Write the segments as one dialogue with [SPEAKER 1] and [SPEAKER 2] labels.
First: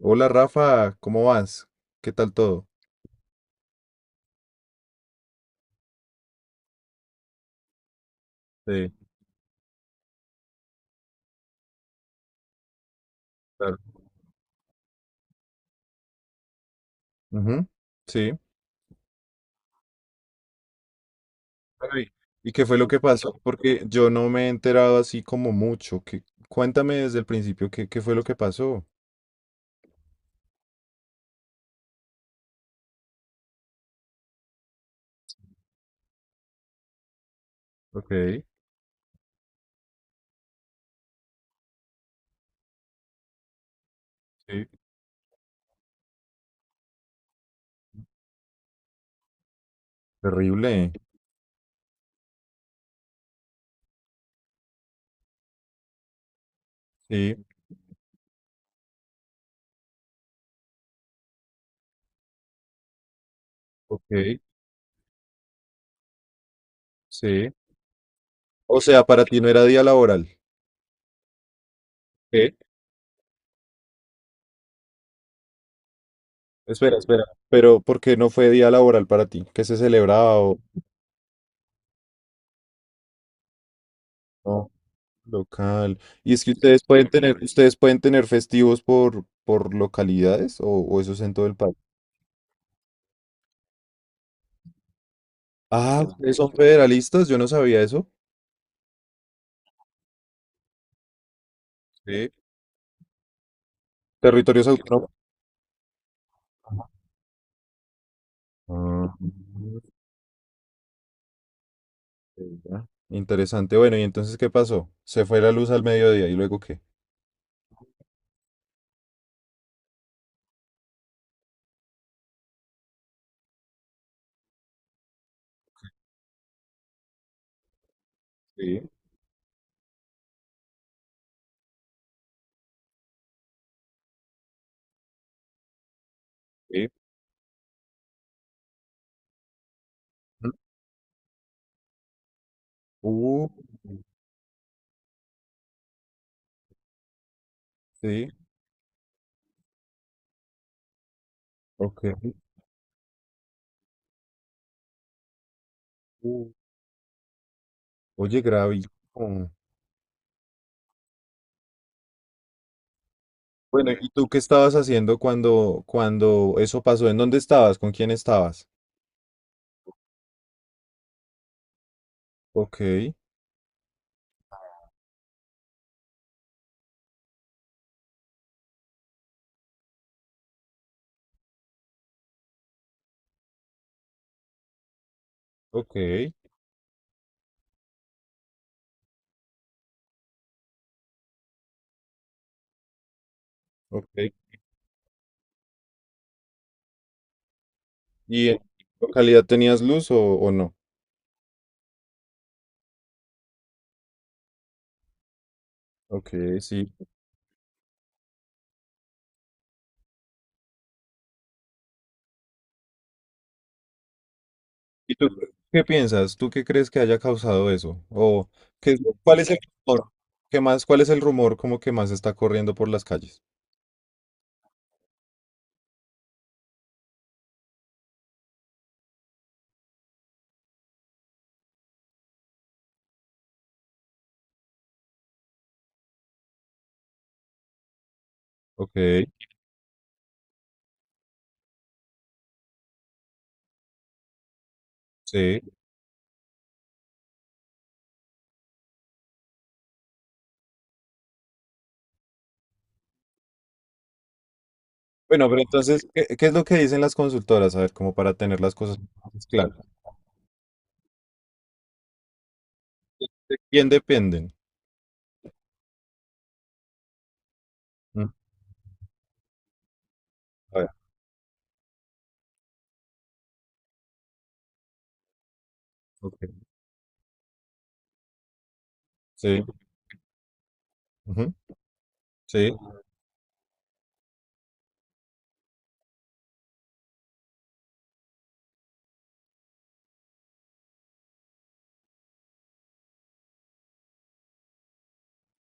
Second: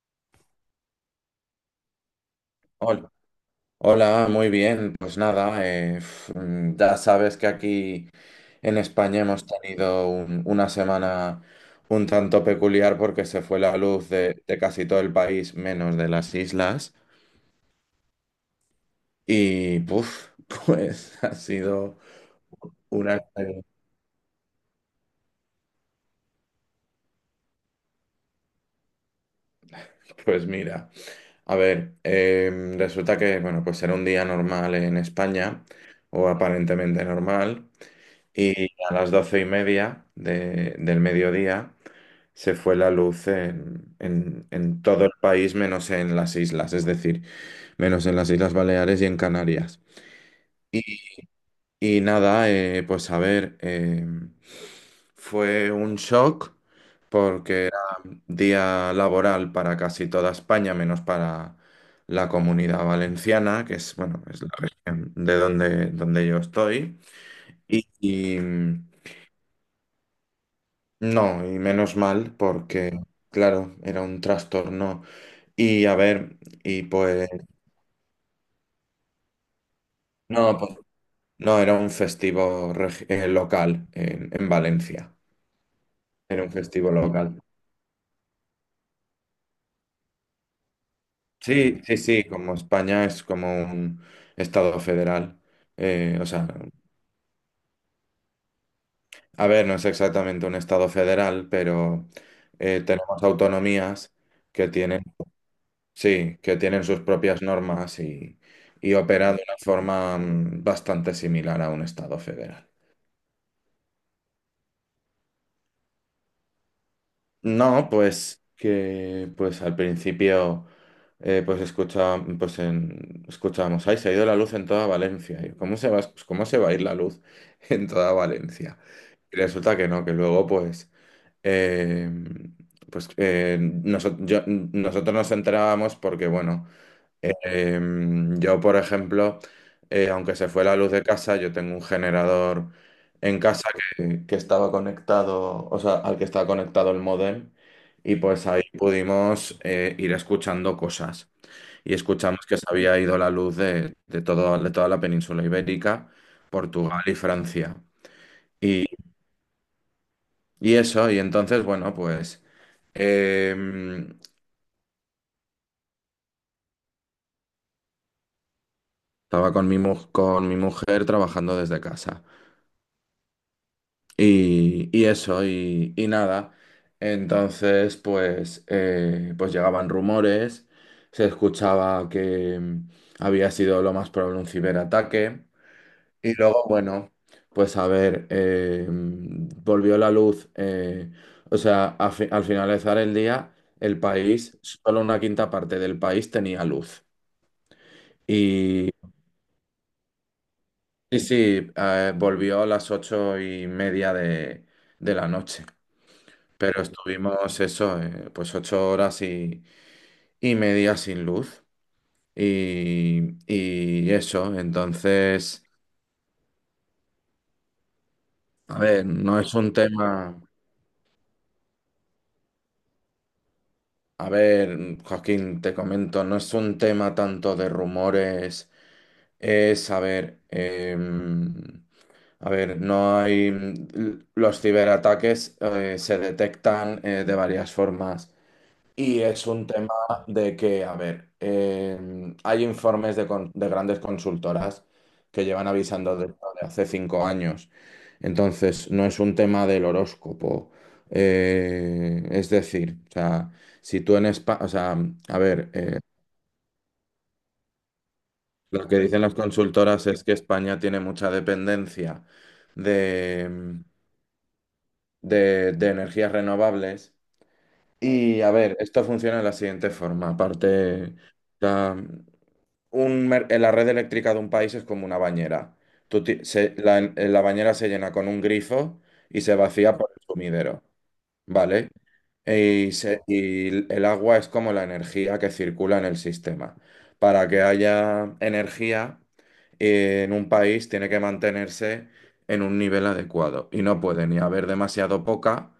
[SPEAKER 1] Hola Rafa, ¿cómo vas? ¿Qué tal todo?
[SPEAKER 2] Hola, hola, muy bien. Pues nada, ya sabes que aquí en
[SPEAKER 1] Sí,
[SPEAKER 2] España hemos tenido una semana un tanto peculiar porque se fue la
[SPEAKER 1] claro.
[SPEAKER 2] luz de casi todo el país, menos de las islas.
[SPEAKER 1] Ujú. Sí.
[SPEAKER 2] Y puf, pues ha sido
[SPEAKER 1] Bueno, y- ¿Y qué fue lo que
[SPEAKER 2] una
[SPEAKER 1] pasó?
[SPEAKER 2] experiencia.
[SPEAKER 1] Porque yo no me he enterado así como mucho. Cuéntame desde el principio qué fue lo que pasó.
[SPEAKER 2] Pues mira, a ver, resulta que, bueno, pues era un día normal en España, o aparentemente normal,
[SPEAKER 1] Ok,
[SPEAKER 2] y a las 12:30 del mediodía. Se fue la luz en, en,
[SPEAKER 1] sí.
[SPEAKER 2] en todo el país, menos en las islas, es decir, menos en las Islas Baleares y en Canarias. Y,
[SPEAKER 1] Terrible.
[SPEAKER 2] y nada, pues a ver, fue un shock
[SPEAKER 1] Sí,
[SPEAKER 2] porque día laboral para casi toda España, menos para la Comunidad Valenciana, que es, bueno,
[SPEAKER 1] ok,
[SPEAKER 2] es la región de donde yo estoy.
[SPEAKER 1] sí.
[SPEAKER 2] Y, y
[SPEAKER 1] O
[SPEAKER 2] mm,
[SPEAKER 1] sea, para ti no era día laboral.
[SPEAKER 2] no, y menos mal
[SPEAKER 1] ¿Qué?
[SPEAKER 2] porque, claro, era un trastorno. Y a ver, y
[SPEAKER 1] Espera. Pero ¿por qué no fue día laboral para ti? ¿Qué se celebraba o
[SPEAKER 2] pues, no, era un festivo local en
[SPEAKER 1] no?
[SPEAKER 2] Valencia.
[SPEAKER 1] Local. Y es
[SPEAKER 2] Era
[SPEAKER 1] que
[SPEAKER 2] un
[SPEAKER 1] ustedes
[SPEAKER 2] festivo
[SPEAKER 1] pueden
[SPEAKER 2] local.
[SPEAKER 1] tener, ustedes pueden tener festivos por localidades o eso es en todo el país.
[SPEAKER 2] Sí, sí, sí, como España es como un estado federal.
[SPEAKER 1] Ah, no,
[SPEAKER 2] eh, o
[SPEAKER 1] ustedes
[SPEAKER 2] sea,
[SPEAKER 1] son federalistas, yo no sabía eso.
[SPEAKER 2] a ver, no es exactamente un estado federal, pero
[SPEAKER 1] Sí.
[SPEAKER 2] tenemos autonomías
[SPEAKER 1] Territorios
[SPEAKER 2] que tienen,
[SPEAKER 1] autónomos.
[SPEAKER 2] sí, que tienen sus propias normas y
[SPEAKER 1] Ah,
[SPEAKER 2] operan de una forma bastante similar a un estado federal.
[SPEAKER 1] ya. Interesante. Bueno, ¿y entonces qué pasó? ¿Se fue la luz al mediodía y luego qué?
[SPEAKER 2] No, pues que pues al principio, pues escucha, pues escuchábamos, ay, se ha ido la luz en toda Valencia. Y yo, ¿cómo se va, pues, cómo se va a ir la luz en toda Valencia?
[SPEAKER 1] Sí,
[SPEAKER 2] Y resulta que no, que luego pues, eh, nosotros nos enterábamos porque, bueno,
[SPEAKER 1] sí.
[SPEAKER 2] eh, yo, por ejemplo, aunque se
[SPEAKER 1] Mm.
[SPEAKER 2] fue la luz de casa, yo tengo un generador en
[SPEAKER 1] Uh,
[SPEAKER 2] casa que estaba conectado, o sea, al que estaba conectado el módem, y
[SPEAKER 1] sí,
[SPEAKER 2] pues ahí pudimos ir escuchando cosas. Y
[SPEAKER 1] ok.
[SPEAKER 2] escuchamos que se había ido la luz de todo, de toda la península ibérica,
[SPEAKER 1] Uh.
[SPEAKER 2] Portugal y Francia.
[SPEAKER 1] Oye,
[SPEAKER 2] Y,
[SPEAKER 1] gravísimo.
[SPEAKER 2] y eso, y entonces, bueno, pues eh,
[SPEAKER 1] Bueno, ¿y tú qué estabas haciendo cuando, cuando eso pasó? ¿En dónde estabas? ¿Con quién estabas?
[SPEAKER 2] estaba con con mi mujer trabajando desde casa.
[SPEAKER 1] Ok.
[SPEAKER 2] Y eso, y nada. Entonces, pues, pues llegaban rumores, se escuchaba que había sido lo más probable un ciberataque.
[SPEAKER 1] Ok,
[SPEAKER 2] Y luego, bueno, pues a ver, volvió la luz. Al finalizar el día, el
[SPEAKER 1] ok.
[SPEAKER 2] país, solo una quinta parte del país tenía luz.
[SPEAKER 1] ¿Y en
[SPEAKER 2] Y
[SPEAKER 1] tu localidad tenías luz o no?
[SPEAKER 2] sí, sí, volvió a las 8:30 de la noche.
[SPEAKER 1] Ok,
[SPEAKER 2] Pero
[SPEAKER 1] sí.
[SPEAKER 2] estuvimos eso, pues 8 horas y media sin luz. Y eso,
[SPEAKER 1] ¿Y tú
[SPEAKER 2] entonces,
[SPEAKER 1] qué piensas? ¿Tú qué crees que haya causado eso? ¿O
[SPEAKER 2] a ver, no
[SPEAKER 1] cuál es
[SPEAKER 2] es
[SPEAKER 1] el
[SPEAKER 2] un
[SPEAKER 1] rumor?
[SPEAKER 2] tema,
[SPEAKER 1] ¿Qué más? ¿Cuál es el rumor como que más está corriendo por las calles?
[SPEAKER 2] a ver, Joaquín, te comento, no es un tema tanto de rumores, es, a ver, a ver, no hay. Los ciberataques se detectan de varias formas.
[SPEAKER 1] Ok,
[SPEAKER 2] Y es un tema de que, a ver, hay informes de grandes consultoras que
[SPEAKER 1] sí.
[SPEAKER 2] llevan avisando de esto de hace 5 años. Entonces, no es un tema del horóscopo. Es decir, o sea, si tú en España, o sea, a
[SPEAKER 1] Bueno, pero
[SPEAKER 2] ver,
[SPEAKER 1] entonces, ¿qué, qué es lo que dicen las consultoras? A ver, como para tener las
[SPEAKER 2] lo
[SPEAKER 1] cosas
[SPEAKER 2] que dicen las
[SPEAKER 1] más claras.
[SPEAKER 2] consultoras es que España tiene mucha dependencia de,
[SPEAKER 1] ¿De
[SPEAKER 2] em,
[SPEAKER 1] quién dependen?
[SPEAKER 2] de energías renovables.
[SPEAKER 1] Mm,
[SPEAKER 2] Y a ver, esto funciona de la siguiente forma.
[SPEAKER 1] a ver,
[SPEAKER 2] Aparte, la red eléctrica de un país es como una bañera. Tú ti-
[SPEAKER 1] ok.
[SPEAKER 2] se- la bañera se llena con un grifo y se
[SPEAKER 1] Sí,
[SPEAKER 2] vacía por el sumidero,
[SPEAKER 1] ujú,
[SPEAKER 2] ¿vale?
[SPEAKER 1] sí.
[SPEAKER 2] El agua es como la energía que circula en el sistema. Para que haya energía en un país tiene que mantenerse en un nivel adecuado y no puede ni haber demasiado poca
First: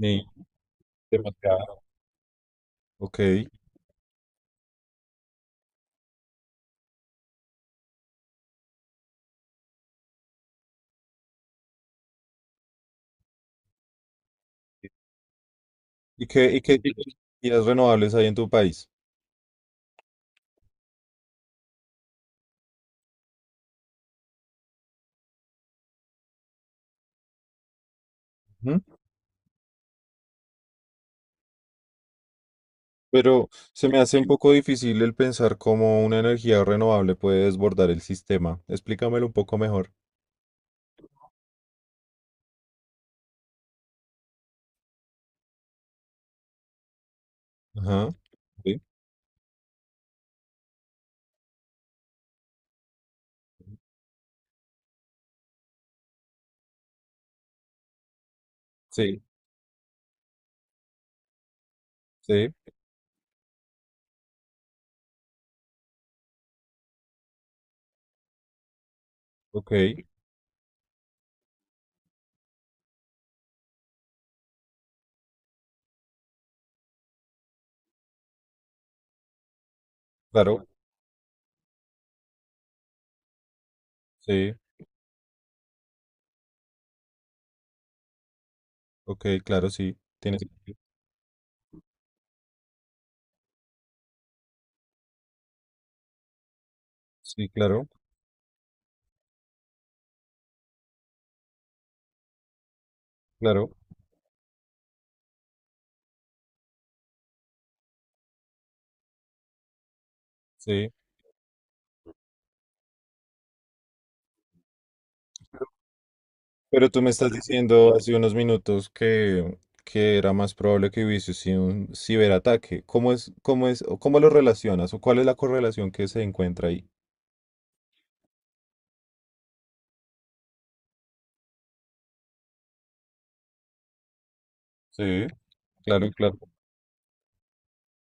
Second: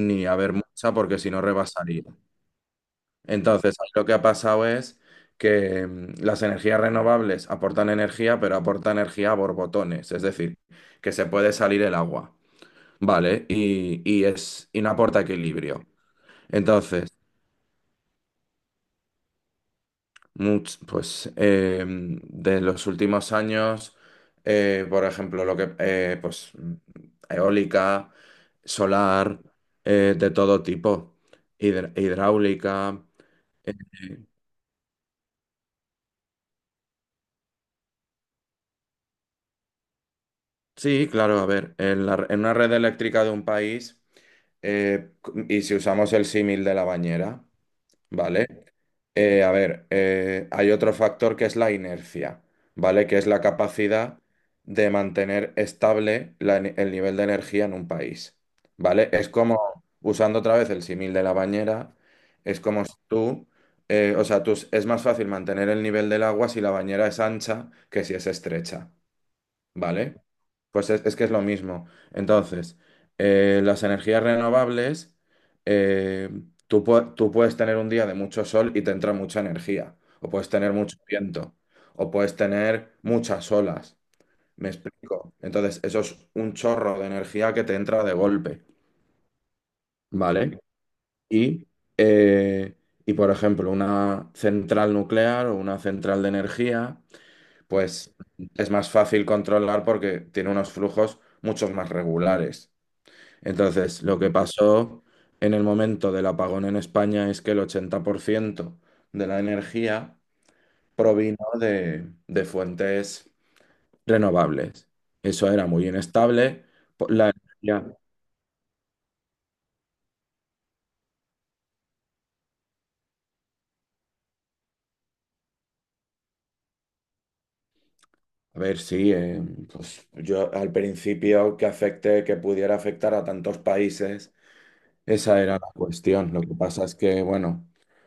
[SPEAKER 1] Ni
[SPEAKER 2] haber mucha porque si no
[SPEAKER 1] demasiado.
[SPEAKER 2] rebasaría.
[SPEAKER 1] Ok.
[SPEAKER 2] Entonces, ahí lo que ha pasado es que las energías renovables aportan energía, pero aportan energía a borbotones, es decir, que se puede salir el agua, ¿vale? Y no aporta equilibrio.
[SPEAKER 1] ¿Y qué tipos
[SPEAKER 2] Entonces,
[SPEAKER 1] de energías renovables hay en tu país?
[SPEAKER 2] de los últimos años, por ejemplo, lo que, eólica, solar, de todo tipo, hidráulica.
[SPEAKER 1] Pero se me hace
[SPEAKER 2] eh,
[SPEAKER 1] un poco difícil el pensar cómo una energía renovable puede desbordar el sistema. Explícamelo un poco mejor.
[SPEAKER 2] Sí, claro, a ver, en una red eléctrica de un país, eh, y si usamos el símil de la bañera,
[SPEAKER 1] Ajá,
[SPEAKER 2] ¿vale?
[SPEAKER 1] sí,
[SPEAKER 2] A ver, hay otro factor que es la inercia, ¿vale? Que es la capacidad de mantener estable el nivel de energía en un país, ¿vale?
[SPEAKER 1] sí,
[SPEAKER 2] Es como, usando otra vez el símil de la bañera,
[SPEAKER 1] sí,
[SPEAKER 2] es como si tú, es más fácil mantener el nivel del agua si la bañera es ancha que si es estrecha.
[SPEAKER 1] ok,
[SPEAKER 2] Vale, pues es que es lo mismo. Entonces, las energías renovables, eh, tú puedes tener un día de mucho sol y te entra mucha energía, o puedes
[SPEAKER 1] claro,
[SPEAKER 2] tener mucho viento, o puedes tener muchas olas.
[SPEAKER 1] sí,
[SPEAKER 2] ¿Me explico? Entonces, eso es un chorro de energía que te entra de golpe,
[SPEAKER 1] ok, claro, sí, tiene
[SPEAKER 2] ¿vale?
[SPEAKER 1] sentido.
[SPEAKER 2] Y, eh, y por ejemplo, una central nuclear o una central de energía
[SPEAKER 1] Sí, claro,
[SPEAKER 2] pues es más fácil controlar porque tiene unos flujos muchos más regulares.
[SPEAKER 1] claro,
[SPEAKER 2] Entonces, lo que pasó en el momento del apagón en España es que el 80% de la energía
[SPEAKER 1] sí.
[SPEAKER 2] provino de fuentes renovables. Eso era muy inestable.
[SPEAKER 1] Pero tú
[SPEAKER 2] Po-
[SPEAKER 1] me estás
[SPEAKER 2] La
[SPEAKER 1] diciendo
[SPEAKER 2] energía,
[SPEAKER 1] hace unos minutos que era más probable que hubiese sido un ciberataque. ¿ o cómo lo relacionas o cuál es la correlación que se encuentra ahí?
[SPEAKER 2] a ver, sí, pues yo al principio que afecte, que pudiera afectar a tantos países,
[SPEAKER 1] Sí,
[SPEAKER 2] esa era la
[SPEAKER 1] claro,
[SPEAKER 2] cuestión.
[SPEAKER 1] claro.
[SPEAKER 2] Lo que pasa es que, bueno,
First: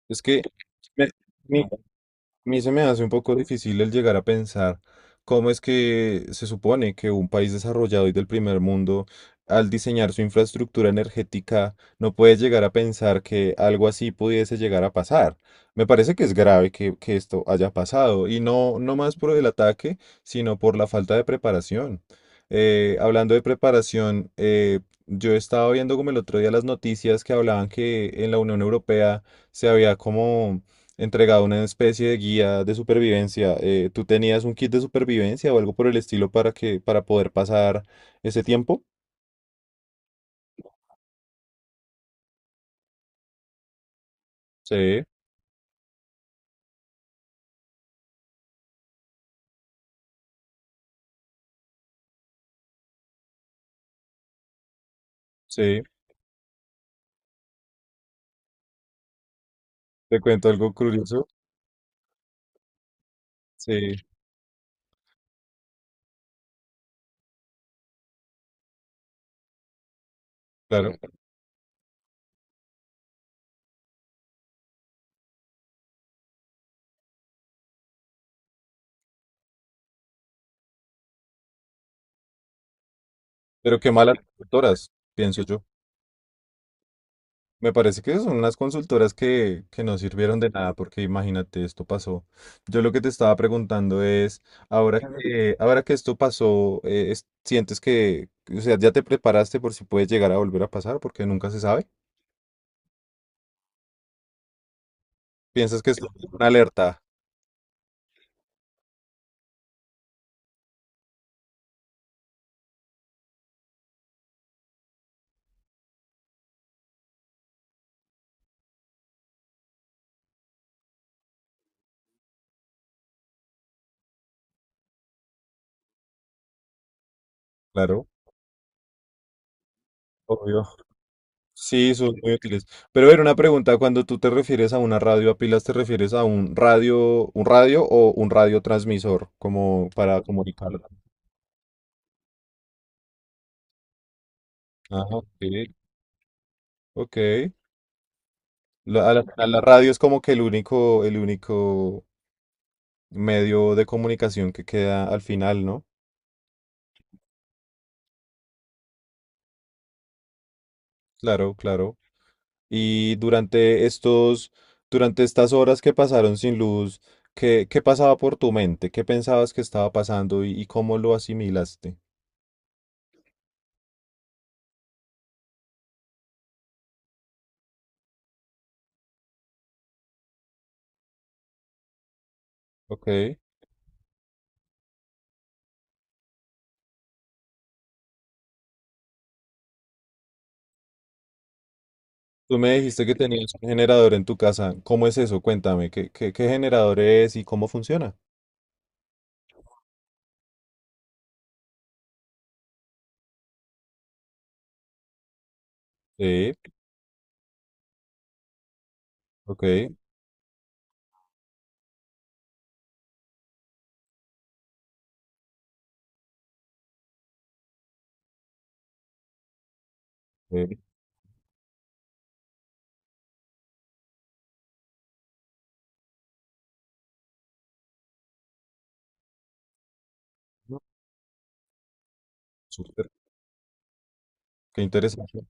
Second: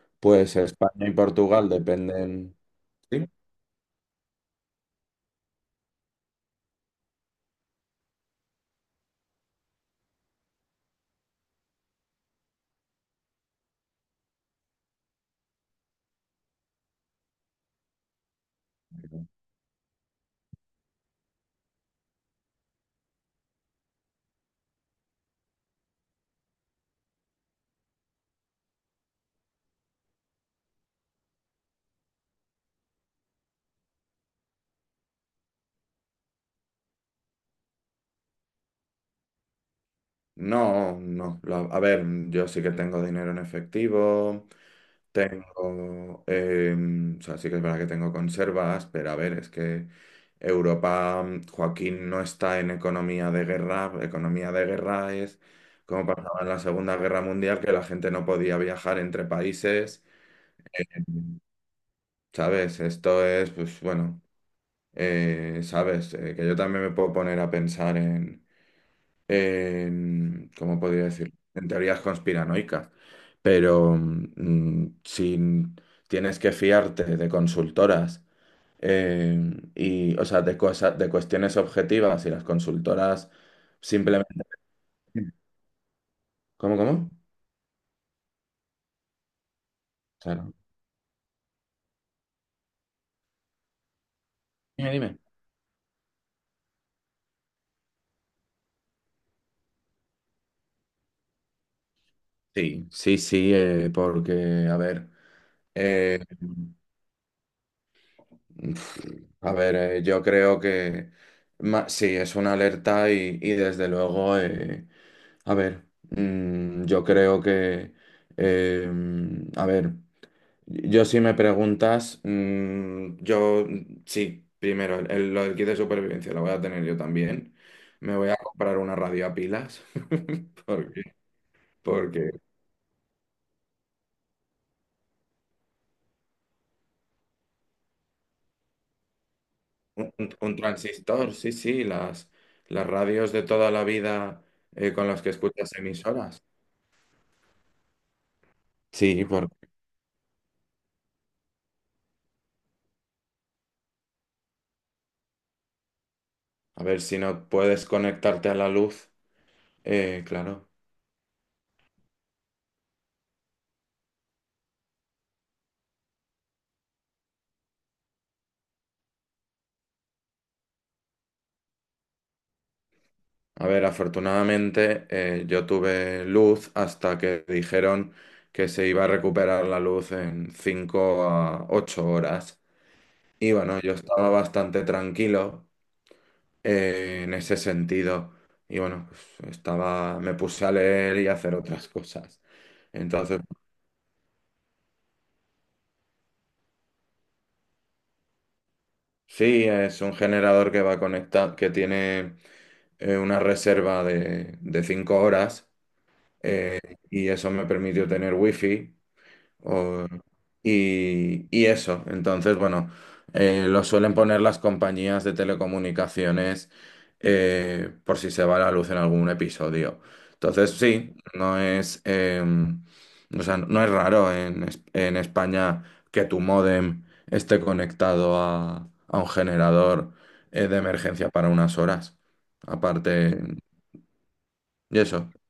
[SPEAKER 1] Es que
[SPEAKER 2] pues España
[SPEAKER 1] me-
[SPEAKER 2] y
[SPEAKER 1] mi,
[SPEAKER 2] Portugal
[SPEAKER 1] a
[SPEAKER 2] dependen.
[SPEAKER 1] mí se me hace un
[SPEAKER 2] ¿Sí?
[SPEAKER 1] poco difícil el llegar a pensar cómo es que se supone que un país desarrollado y del primer mundo, al diseñar su infraestructura energética, no puede llegar a pensar que algo así pudiese llegar a pasar. Me parece que es grave que esto haya pasado, y no, no más por el ataque, sino por la falta de preparación. Hablando de preparación, yo estaba viendo como el otro día las noticias que hablaban que en la Unión Europea se había como entregaba una especie de guía de supervivencia. ¿Tú tenías un kit de supervivencia o algo por el estilo para para poder pasar ese tiempo?
[SPEAKER 2] No, no. A ver, yo sí que tengo dinero en efectivo,
[SPEAKER 1] Sí,
[SPEAKER 2] tengo, o sea, sí que es verdad que tengo conservas, pero a ver, es que Europa, Joaquín no está en economía de guerra. Economía de guerra es
[SPEAKER 1] sí.
[SPEAKER 2] como pasaba en la Segunda Guerra Mundial, que la gente no podía viajar entre países.
[SPEAKER 1] Te cuento algo curioso.
[SPEAKER 2] Mm. ¿Sabes? Esto es, pues
[SPEAKER 1] Sí,
[SPEAKER 2] bueno, ¿sabes? Que yo también me puedo poner a pensar ¿cómo
[SPEAKER 1] claro.
[SPEAKER 2] podría decir? En teorías conspiranoicas, pero si tienes que fiarte de consultoras eh, y, o sea, de cosas, de cuestiones objetivas y las consultoras
[SPEAKER 1] Pero qué malas
[SPEAKER 2] simplemente...
[SPEAKER 1] consultoras, pienso yo.
[SPEAKER 2] ¿Cómo, cómo?
[SPEAKER 1] Me parece que son unas consultoras que no sirvieron de
[SPEAKER 2] Claro.
[SPEAKER 1] nada, porque imagínate, esto pasó. Yo lo que te estaba preguntando es,
[SPEAKER 2] Dime, dime.
[SPEAKER 1] ahora que esto pasó, ¿sientes que, o sea, ya te preparaste por si puede llegar a volver a pasar? Porque nunca se sabe.
[SPEAKER 2] Sí, sí, sí, porque,
[SPEAKER 1] Piensas que es
[SPEAKER 2] eh,
[SPEAKER 1] una alerta.
[SPEAKER 2] a ver, yo creo que sí, es una alerta y desde luego... A ver, yo creo que, a ver, yo si me preguntas, sí, primero, lo del kit de supervivencia lo voy a tener yo también.
[SPEAKER 1] Claro,
[SPEAKER 2] Me voy a comprar una radio a pilas,
[SPEAKER 1] obvio.
[SPEAKER 2] porque,
[SPEAKER 1] Sí, son
[SPEAKER 2] porque
[SPEAKER 1] muy útiles. Pero a ver, una pregunta, cuando tú te refieres a una radio a pilas, ¿te refieres a un radio o un radiotransmisor como
[SPEAKER 2] un,
[SPEAKER 1] para
[SPEAKER 2] un- un
[SPEAKER 1] comunicar?
[SPEAKER 2] transistor, sí, sí, las radios de toda la vida
[SPEAKER 1] Ah,
[SPEAKER 2] con las
[SPEAKER 1] ok,
[SPEAKER 2] que escuchas emisoras.
[SPEAKER 1] ok.
[SPEAKER 2] Sí,
[SPEAKER 1] A
[SPEAKER 2] por,
[SPEAKER 1] la radio es como que el único medio de comunicación que queda al final, ¿no?
[SPEAKER 2] a ver si no puedes conectarte a la luz, claro.
[SPEAKER 1] Claro, claro. Y durante durante estas horas que pasaron sin luz, ¿qué pasaba por tu mente? ¿Qué pensabas que estaba pasando y cómo lo asimilaste?
[SPEAKER 2] A ver, afortunadamente yo tuve luz hasta que dijeron que se iba a recuperar la luz en 5 a 8 horas.
[SPEAKER 1] Ok.
[SPEAKER 2] Y bueno, yo estaba bastante tranquilo en ese sentido. Y bueno, pues, estaba, me puse a leer y a hacer otras cosas.
[SPEAKER 1] Tú me dijiste que
[SPEAKER 2] Entonces,
[SPEAKER 1] tenías un generador en tu casa. ¿Cómo es eso? Cuéntame, qué generador es y cómo funciona?
[SPEAKER 2] sí, es un generador que va conectado, que tiene una reserva de 5 horas,
[SPEAKER 1] Sí,
[SPEAKER 2] eh, y eso me permitió tener wifi.
[SPEAKER 1] ok.
[SPEAKER 2] O- y eso, entonces, bueno, lo suelen poner las compañías de telecomunicaciones por si se va la luz en algún episodio. Entonces,
[SPEAKER 1] Ok,
[SPEAKER 2] sí, o sea, no es raro en España que tu módem esté conectado a un generador de
[SPEAKER 1] no,
[SPEAKER 2] emergencia para unas horas.
[SPEAKER 1] súper.
[SPEAKER 2] Aparte,
[SPEAKER 1] Qué
[SPEAKER 2] y eso.
[SPEAKER 1] interesante.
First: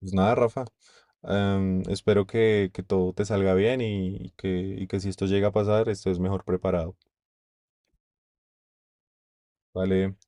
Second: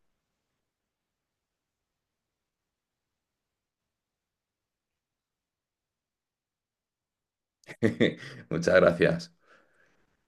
[SPEAKER 1] Pues nada, Rafa. Espero que todo te salga bien y que si esto llega a pasar, estés mejor preparado.
[SPEAKER 2] Muchas gracias.
[SPEAKER 1] Vale.